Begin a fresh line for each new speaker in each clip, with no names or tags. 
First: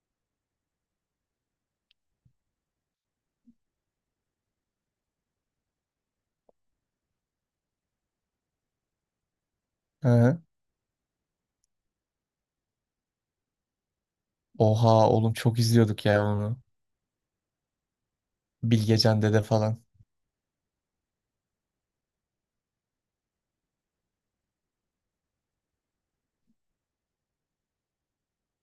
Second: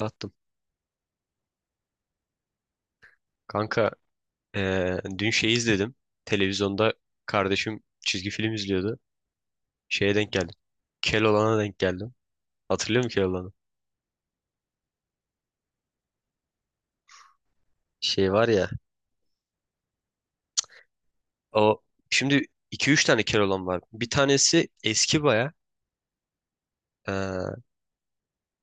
Attım. Kanka dün şey izledim. Televizyonda kardeşim çizgi film izliyordu. Şeye denk
He.
geldim. Keloğlan'a denk geldim. Hatırlıyor musun Keloğlan'ı?
Oha oğlum çok izliyorduk ya onu.
Şey var ya.
Bilgecan Dede falan.
O şimdi iki üç tane Keloğlan var. Bir tanesi eski baya. Eee,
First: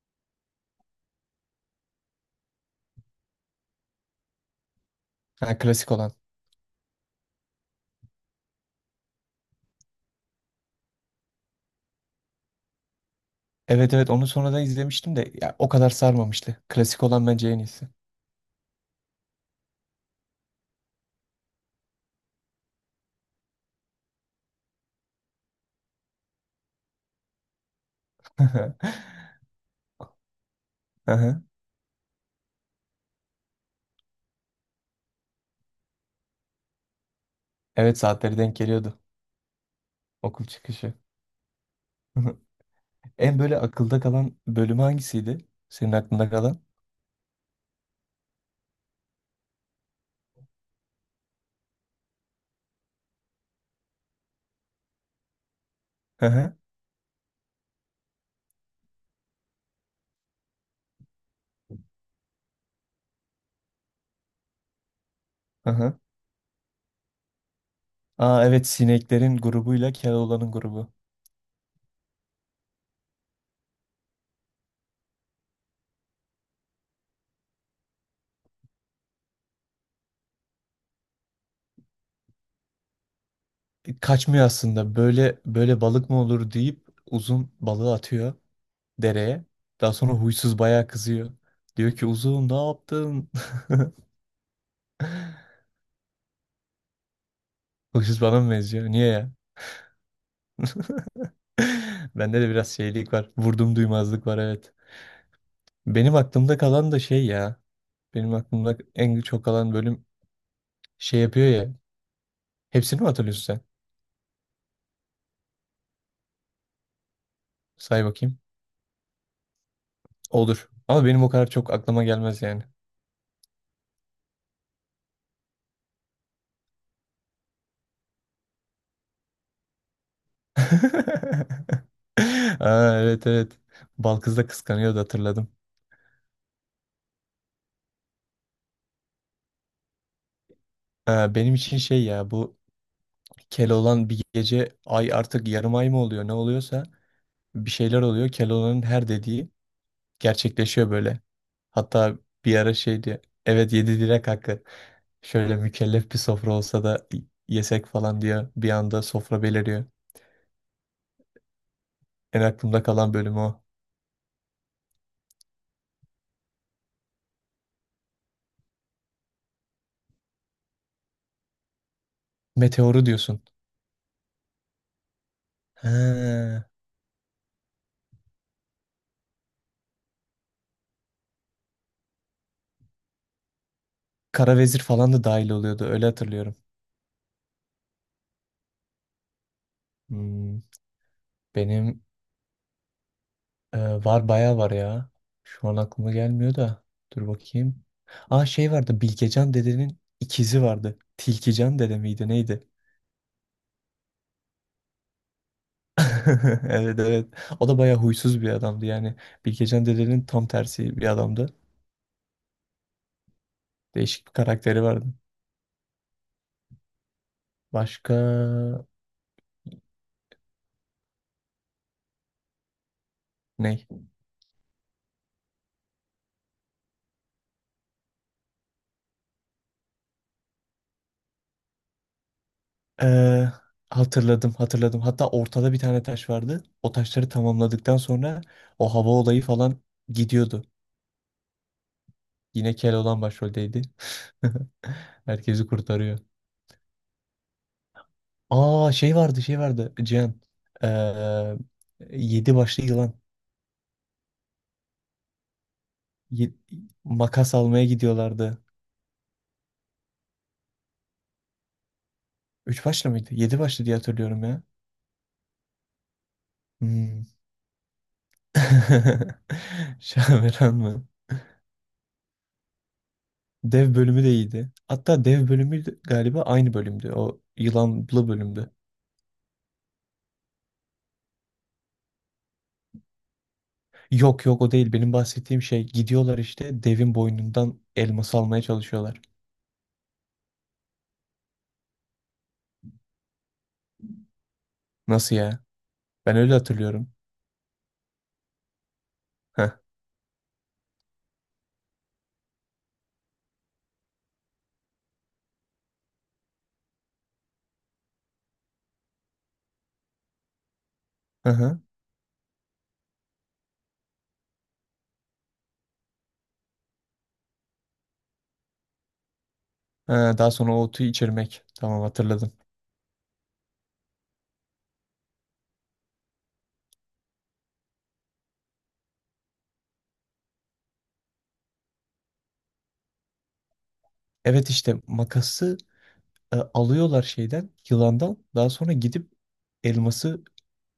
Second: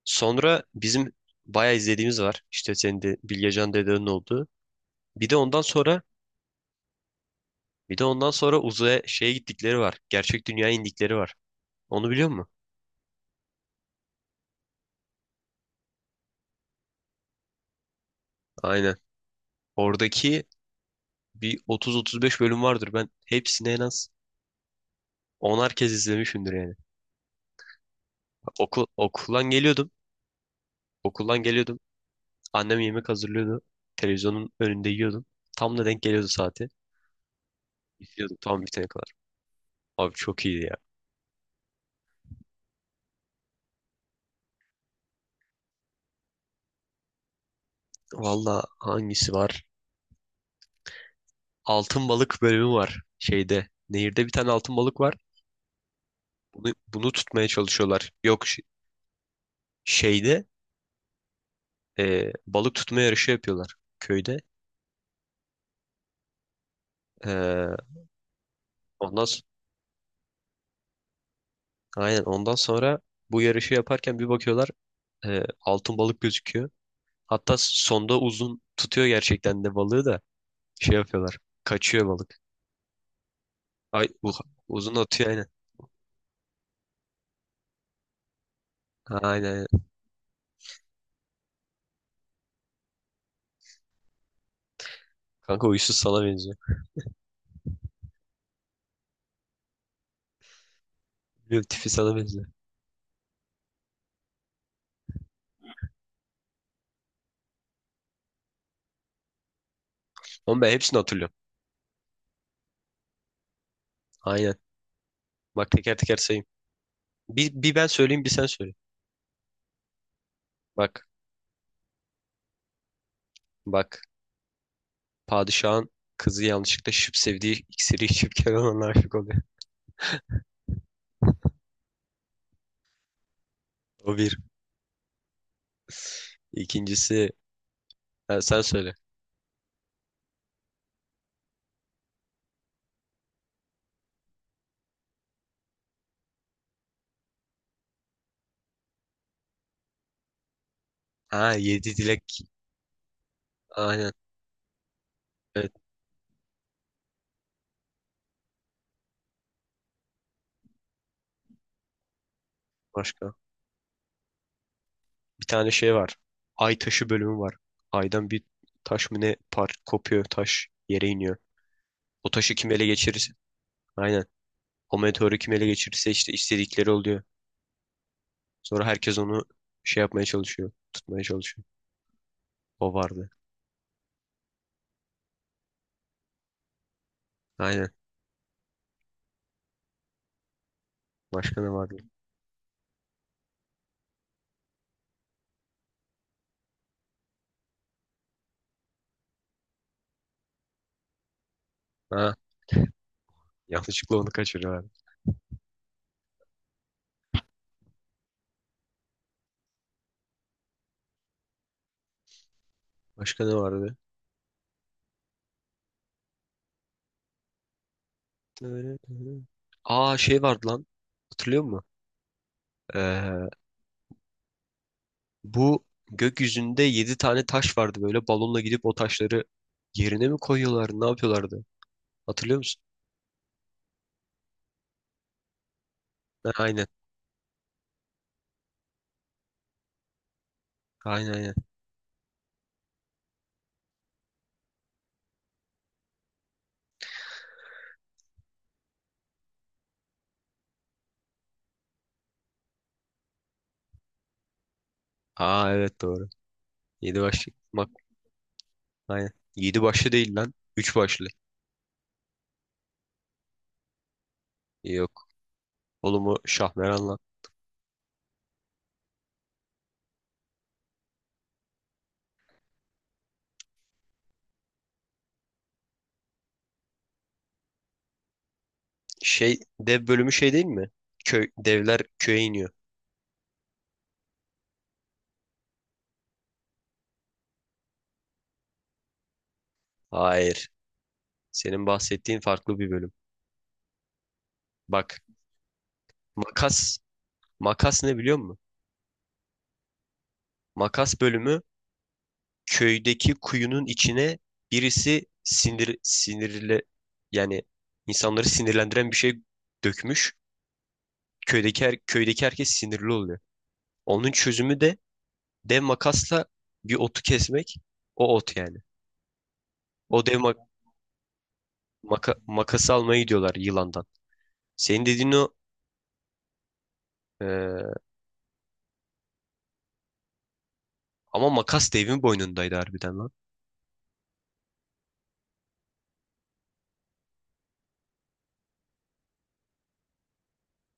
sonra bizim baya izlediğimiz var. İşte senin de Bilgecan dedenin olduğu. Bir de
Ha,
ondan
klasik
sonra
olan.
bir de ondan sonra uzaya şeye gittikleri var. Gerçek dünyaya indikleri var. Onu biliyor musun?
Evet evet onu sonradan izlemiştim de ya, o kadar sarmamıştı. Klasik olan bence en iyisi.
Aynen. Oradaki bir 30-35 bölüm vardır. Ben hepsini en az 10'ar kez izlemişimdir yani. Okuldan geliyordum.
Aha.
Okuldan geliyordum. Annem yemek hazırlıyordu. Televizyonun önünde yiyordum. Tam da denk geliyordu saati.
Evet
İzliyordum
saatleri denk
tam bitene
geliyordu.
kadar. Abi
Okul
çok iyiydi ya.
çıkışı. En böyle akılda kalan bölümü hangisiydi? Senin aklında kalan?
Valla hangisi var? Altın balık bölümü var. Şeyde. Nehirde bir tane altın balık var.
Aha.
Bunu tutmaya çalışıyorlar. Yok şeyde balık tutma yarışı yapıyorlar köyde.
Aha.
E,
Aa evet
ondan
sineklerin
s-
grubuyla Keloğlan'ın grubu.
aynen ondan sonra bu yarışı yaparken bir bakıyorlar, altın balık gözüküyor. Hatta sonda uzun tutuyor gerçekten de balığı da şey yapıyorlar. Kaçıyor balık. Ay bu
Kaçmıyor
uzun
aslında.
atıyor
Böyle
aynen.
böyle balık mı olur deyip uzun balığı atıyor
Ha,
dereye.
aynen. Aynen.
Daha sonra huysuz bayağı kızıyor. Diyor ki uzun ne yaptın?
Kanka uysuz sana benziyor.
Huysuz bana mı benziyor? Niye ya?
Bilmiyorum, tipi sana
Bende
benziyor.
de biraz şeylik var. Vurdum duymazlık var evet. Benim aklımda kalan da şey ya. Benim aklımda en çok kalan bölüm
Ama ben hepsini
şey
hatırlıyorum.
yapıyor ya. Hepsini mi hatırlıyorsun sen?
Aynen. Bak teker teker sayayım. Bir ben
Say
söyleyeyim, bir
bakayım.
sen söyle.
Olur.
Bak
Ama benim o kadar çok aklıma gelmez yani.
bak. Padişahın kızı yanlışlıkla şıp sevdiği iksiri içip Kenan'a aşık oluyor.
Aa, evet evet.
O bir.
Balkız da kıskanıyordu, hatırladım.
İkincisi, ha, sen söyle.
Ha, benim için şey ya, bu Keloğlan bir gece ay artık yarım ay mı oluyor ne oluyorsa bir şeyler oluyor. Keloğlan'ın her dediği gerçekleşiyor böyle.
Ha, yedi
Hatta
dilek.
bir ara şey diyor. Evet, yedi
Aynen.
direk hakkı. Şöyle
Evet,
mükellef bir sofra olsa da yesek falan diyor. Bir anda sofra beliriyor. En aklımda kalan
başka.
bölüm o.
Bir tane şey var. Ay taşı bölümü var. Aydan bir taş mı ne par kopuyor, taş yere iniyor. O taşı kim ele
Meteoru
geçirirse
diyorsun.
aynen. O meteoru kim ele geçirirse işte
He.
istedikleri oluyor. Sonra herkes onu şey yapmaya çalışıyor. Tutmaya çalışıyor. O vardı.
Kara vezir falan da dahil oluyordu. Öyle hatırlıyorum.
Aynen.
Hmm,
Başka ne vardı?
benim var bayağı var ya. Şu an aklıma gelmiyor da. Dur bakayım. Aa şey vardı. Bilgecan dedenin ikizi vardı. Tilkican dede miydi
Ha,
neydi?
yanlışlıkla onu kaçırıyorlar.
Evet evet. O da bayağı huysuz bir adamdı yani. Bilgecan dedenin tam tersi bir adamdı.
Başka ne vardı?
Değişik bir karakteri vardı. Başka
Aa, şey vardı lan. Hatırlıyor musun? Ee,
ne?
bu gökyüzünde 7 tane taş vardı, böyle balonla gidip o taşları yerine mi koyuyorlar? Ne yapıyorlardı? Hatırlıyor musun?
Ee, Hatırladım hatırladım. Hatta ortada bir tane taş
Ha,
vardı.
aynen.
O taşları tamamladıktan sonra o hava olayı falan gidiyordu.
Aynen.
Yine Keloğlan başroldeydi. Herkesi kurtarıyor. Aa şey vardı şey vardı Cihan. Ee, Yedi başlı yılan.
Aa evet, doğru.
Ye-
7 başlı.
Makas almaya
Bak
gidiyorlardı.
aynen. 7 başlı değil lan. 3 başlı.
Üç başlı mıydı? Yedi başlı diye hatırlıyorum ya.
Yok. Oğlum, o Şahmeran lan.
Hmm. Şaveran mı? Dev bölümü de iyiydi. Hatta galiba aynı bölümdü. O yılanlı bölümdü.
Şey, dev bölümü şey değil mi? Köy, devler köye iniyor.
Yok yok o değil. Benim bahsettiğim şey, gidiyorlar işte devin boynundan elması almaya çalışıyorlar.
Hayır. Senin bahsettiğin farklı bir bölüm. Bak,
Nasıl ya? Ben öyle
makas.
hatırlıyorum.
Makas ne biliyor musun?
Heh.
Makas bölümü, köydeki kuyunun içine birisi sinir sinirle, yani insanları sinirlendiren bir şey, dökmüş.
Hı hı.
Köydeki herkes sinirli oluyor. Onun çözümü de dev makasla bir otu kesmek. O ot yani. O
Ha, daha sonra o otu içirmek. Tamam, hatırladım.
makası almaya gidiyorlar yılandan. Senin dediğin o, e, ama makas devin boynundaydı harbiden lan.
Evet işte makası alıyorlar şeyden yılandan, daha sonra gidip elması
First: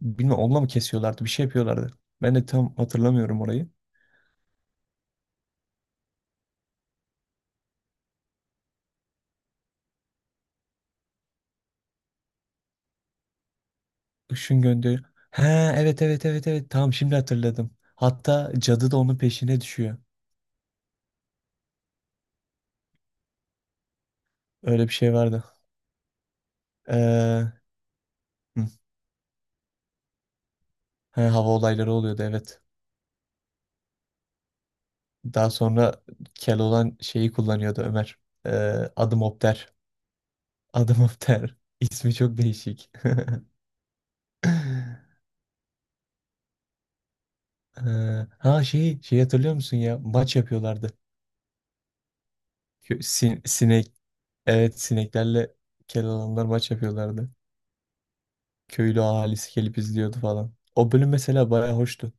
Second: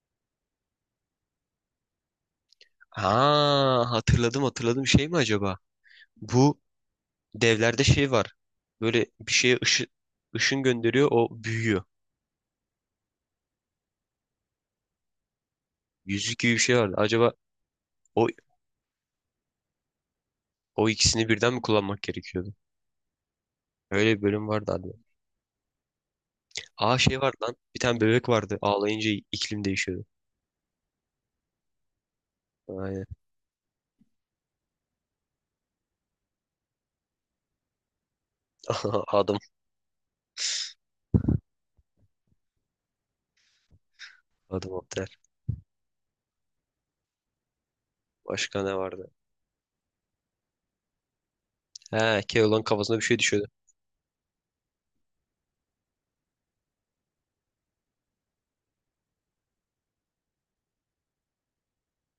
bilmem onunla mı kesiyorlardı bir şey yapıyorlardı. Ben de tam hatırlamıyorum orayı.
Ha, hatırladım şey mi acaba? Bu devlerde şey var. Böyle bir şeye ışın gönderiyor, o büyüyor.
Işın gönderiyor. He evet evet
Yüzük
evet
gibi bir
evet
şey vardı.
tamam şimdi
Acaba
hatırladım.
o
Hatta cadı da onun peşine düşüyor.
o ikisini birden mi kullanmak gerekiyordu? Öyle bir bölüm vardı abi.
Öyle bir şey vardı.
Aa, şey vardı
Ee,
lan. Bir tane bebek vardı.
hı,
Ağlayınca iklim değişiyordu.
he, hava olayları oluyordu evet.
Aynen.
Daha sonra Keloğlan şeyi kullanıyordu Ömer. Ee, adım
Adam
Opter. Adım Opter. İsmi çok değişik. Ee,
Adam Otel. Başka
ha
ne
şeyi
vardı?
şey hatırlıyor musun ya, maç yapıyorlardı.
He, Keloğlan kafasına bir şey düşüyordu.
Sinek evet, sineklerle kel alanlar maç yapıyorlardı. Köylü ahalisi gelip izliyordu falan. O bölüm mesela bayağı hoştu.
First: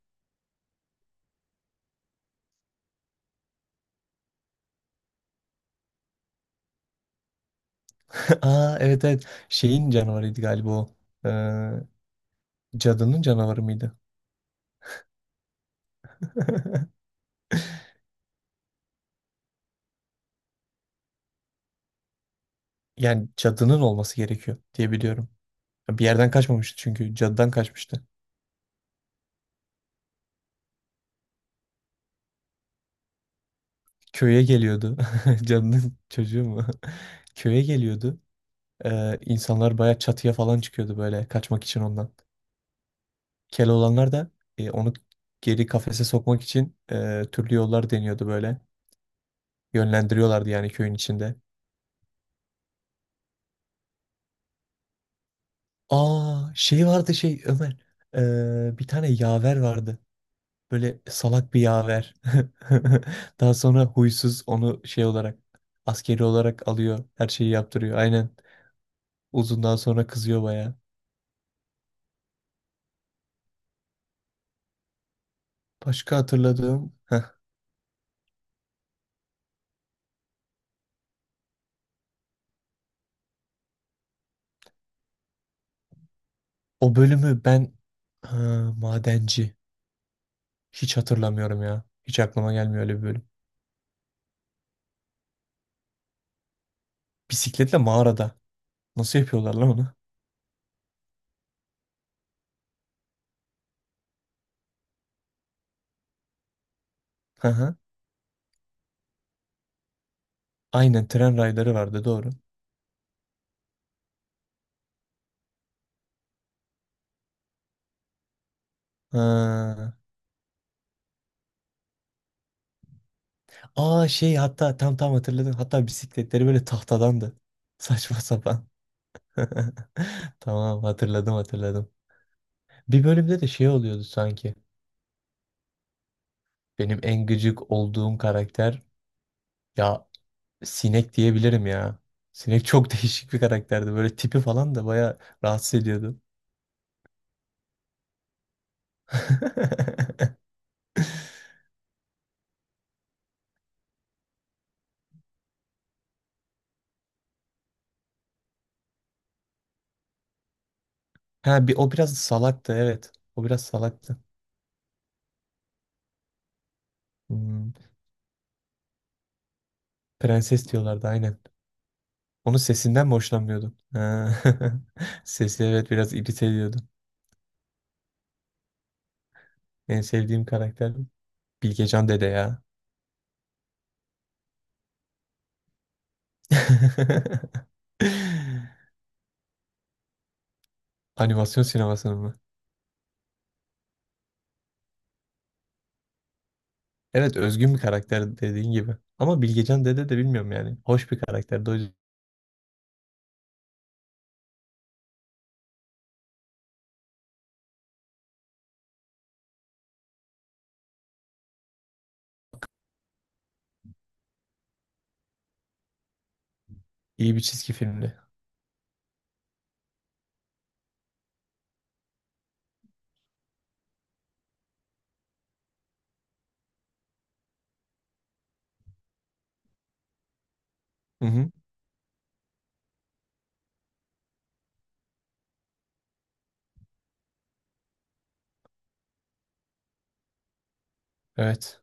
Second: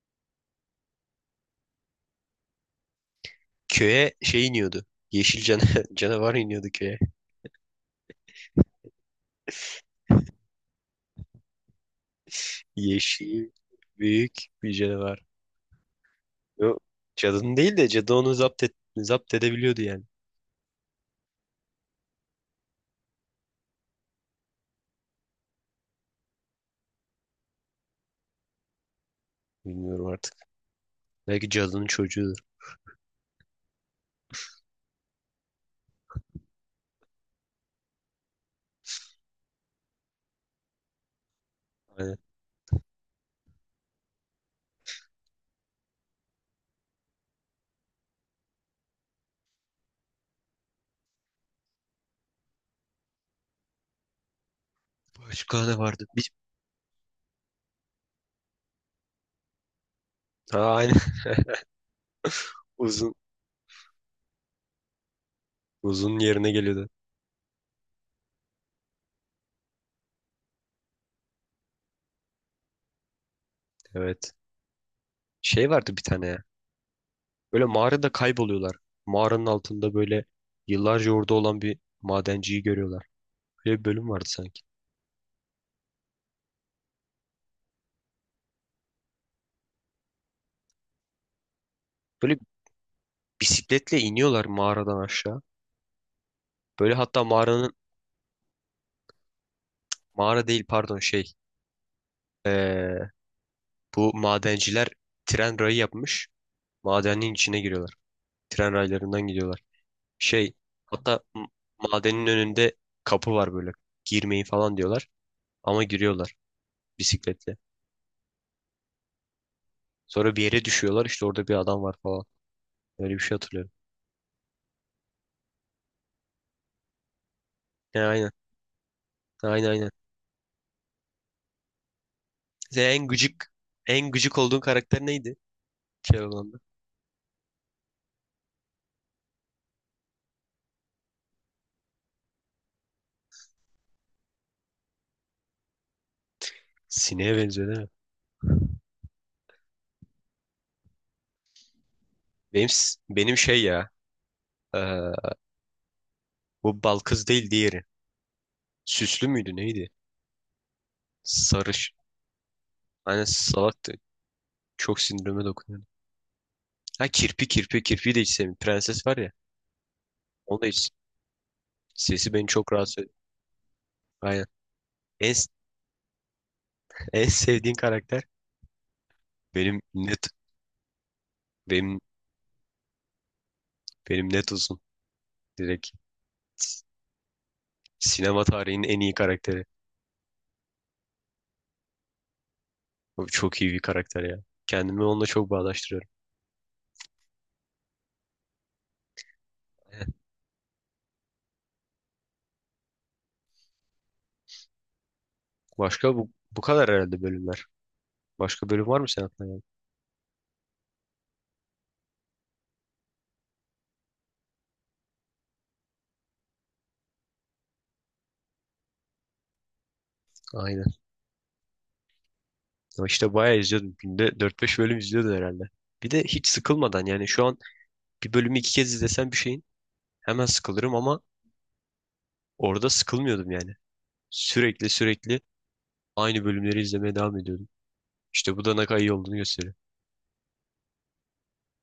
Köye şey iniyordu. Yeşil can canavar iniyordu köye.
Aa evet evet şeyin canavarıydı galiba o. Ee, cadının
Yeşil
canavarı mıydı?
büyük bir canavar. Yok, cadının değil de cadı onu zapt, et, zapt edebiliyordu yani.
Yani cadının olması gerekiyor diye biliyorum. Bir yerden kaçmamıştı çünkü cadıdan kaçmıştı.
Bilmiyorum artık. Belki cadının çocuğudur.
Köye geliyordu. Cadının çocuğu mu? Köye geliyordu. İnsanlar baya çatıya falan çıkıyordu böyle, kaçmak için ondan.
Aynen.
Keloğlanlar da onu geri kafese sokmak için türlü yollar deniyordu böyle. Yönlendiriyorlardı yani köyün içinde.
Başka ne vardı? Bir...
Aa şey vardı şey Ömer. Bir tane yaver vardı.
Ha,
Böyle
aynen.
salak bir yaver.
Uzun.
Daha sonra huysuz onu şey olarak,
Uzun
askeri
yerine
olarak
geliyordu.
alıyor. Her şeyi yaptırıyor. Aynen. Uzundan sonra kızıyor baya.
Evet. Şey vardı bir
Başka
tane ya.
hatırladığım heh,
Böyle mağarada kayboluyorlar. Mağaranın altında böyle yıllarca orada olan bir madenciyi görüyorlar. Böyle bir bölüm vardı sanki.
o bölümü ben ha, madenci. Hiç hatırlamıyorum ya. Hiç
Böyle
aklıma gelmiyor öyle bir bölüm.
bisikletle iniyorlar mağaradan aşağı. Böyle hatta mağaranın
Bisikletle mağarada. Nasıl yapıyorlar lan onu?
mağara değil pardon şey ee, bu madenciler tren rayı yapmış. Madenin
Hı
içine
hı.
giriyorlar. Tren raylarından gidiyorlar. Şey,
Aynen,
hatta
tren rayları vardı
madenin
doğru.
önünde kapı var böyle. Girmeyin falan diyorlar. Ama giriyorlar bisikletle.
Ha.
Sonra bir yere düşüyorlar, işte orada bir adam var falan. Öyle bir şey hatırlıyorum.
Aa şey, hatta tam tam hatırladım. Hatta bisikletleri böyle tahtadandı.
He,
Saçma
aynen.
sapan.
Aynen.
Tamam hatırladım hatırladım.
Sen
Bir
en
bölümde de
gıcık
şey oluyordu
en gıcık
sanki.
olduğun karakter neydi? Şey olanda.
Benim en gıcık olduğum karakter ya, sinek diyebilirim ya. Sinek çok değişik bir karakterdi. Böyle tipi falan da bayağı rahatsız ediyordu.
Sineğe benziyor değil mi? Benim şey ya. ee, Bu bal kız değil, diğeri. Süslü müydü neydi?
Ha bir o
Sarış.
biraz salaktı evet.
Aynen,
O biraz
salaktı.
salaktı.
Çok sinirime dokunuyordu. Ha kirpi,
Hmm,
kirpi de hiç sevmiyorum. Prenses var ya. Onu da
prenses
hiç.
diyorlardı aynen.
Sesi beni
Onun
çok rahatsız
sesinden mi
ediyor.
hoşlanmıyordun? Ha.
Aynen. En,
Sesi evet biraz irite ediyordu.
en sevdiğin karakter, benim
En
net
sevdiğim karakter
benim
Bilgecan Dede ya.
benim net uzun. Direkt sinema tarihinin en iyi karakteri.
Animasyon sinemasının mı?
Bu çok iyi bir karakter ya. Kendimi onunla çok bağdaştırıyorum.
Evet, özgün bir karakter dediğin gibi. Ama Bilgecan Dede
Aynen.
de bilmiyorum yani. Hoş bir karakterdi. O yüzden
Başka bu kadar herhalde bölümler. Başka bölüm var mı sen aklına gelen?
iyi bir çizgi filmdi.
Aynen. Ama işte bayağı izliyordum. Günde 4 5 bölüm izliyordum herhalde. Bir de hiç sıkılmadan, yani şu an bir bölümü 2 kez izlesem bir şeyin hemen sıkılırım, ama
Hı hı.
orada sıkılmıyordum yani. Sürekli aynı bölümleri izlemeye devam ediyordum. İşte bu da ne kadar iyi olduğunu gösteriyor.
Evet.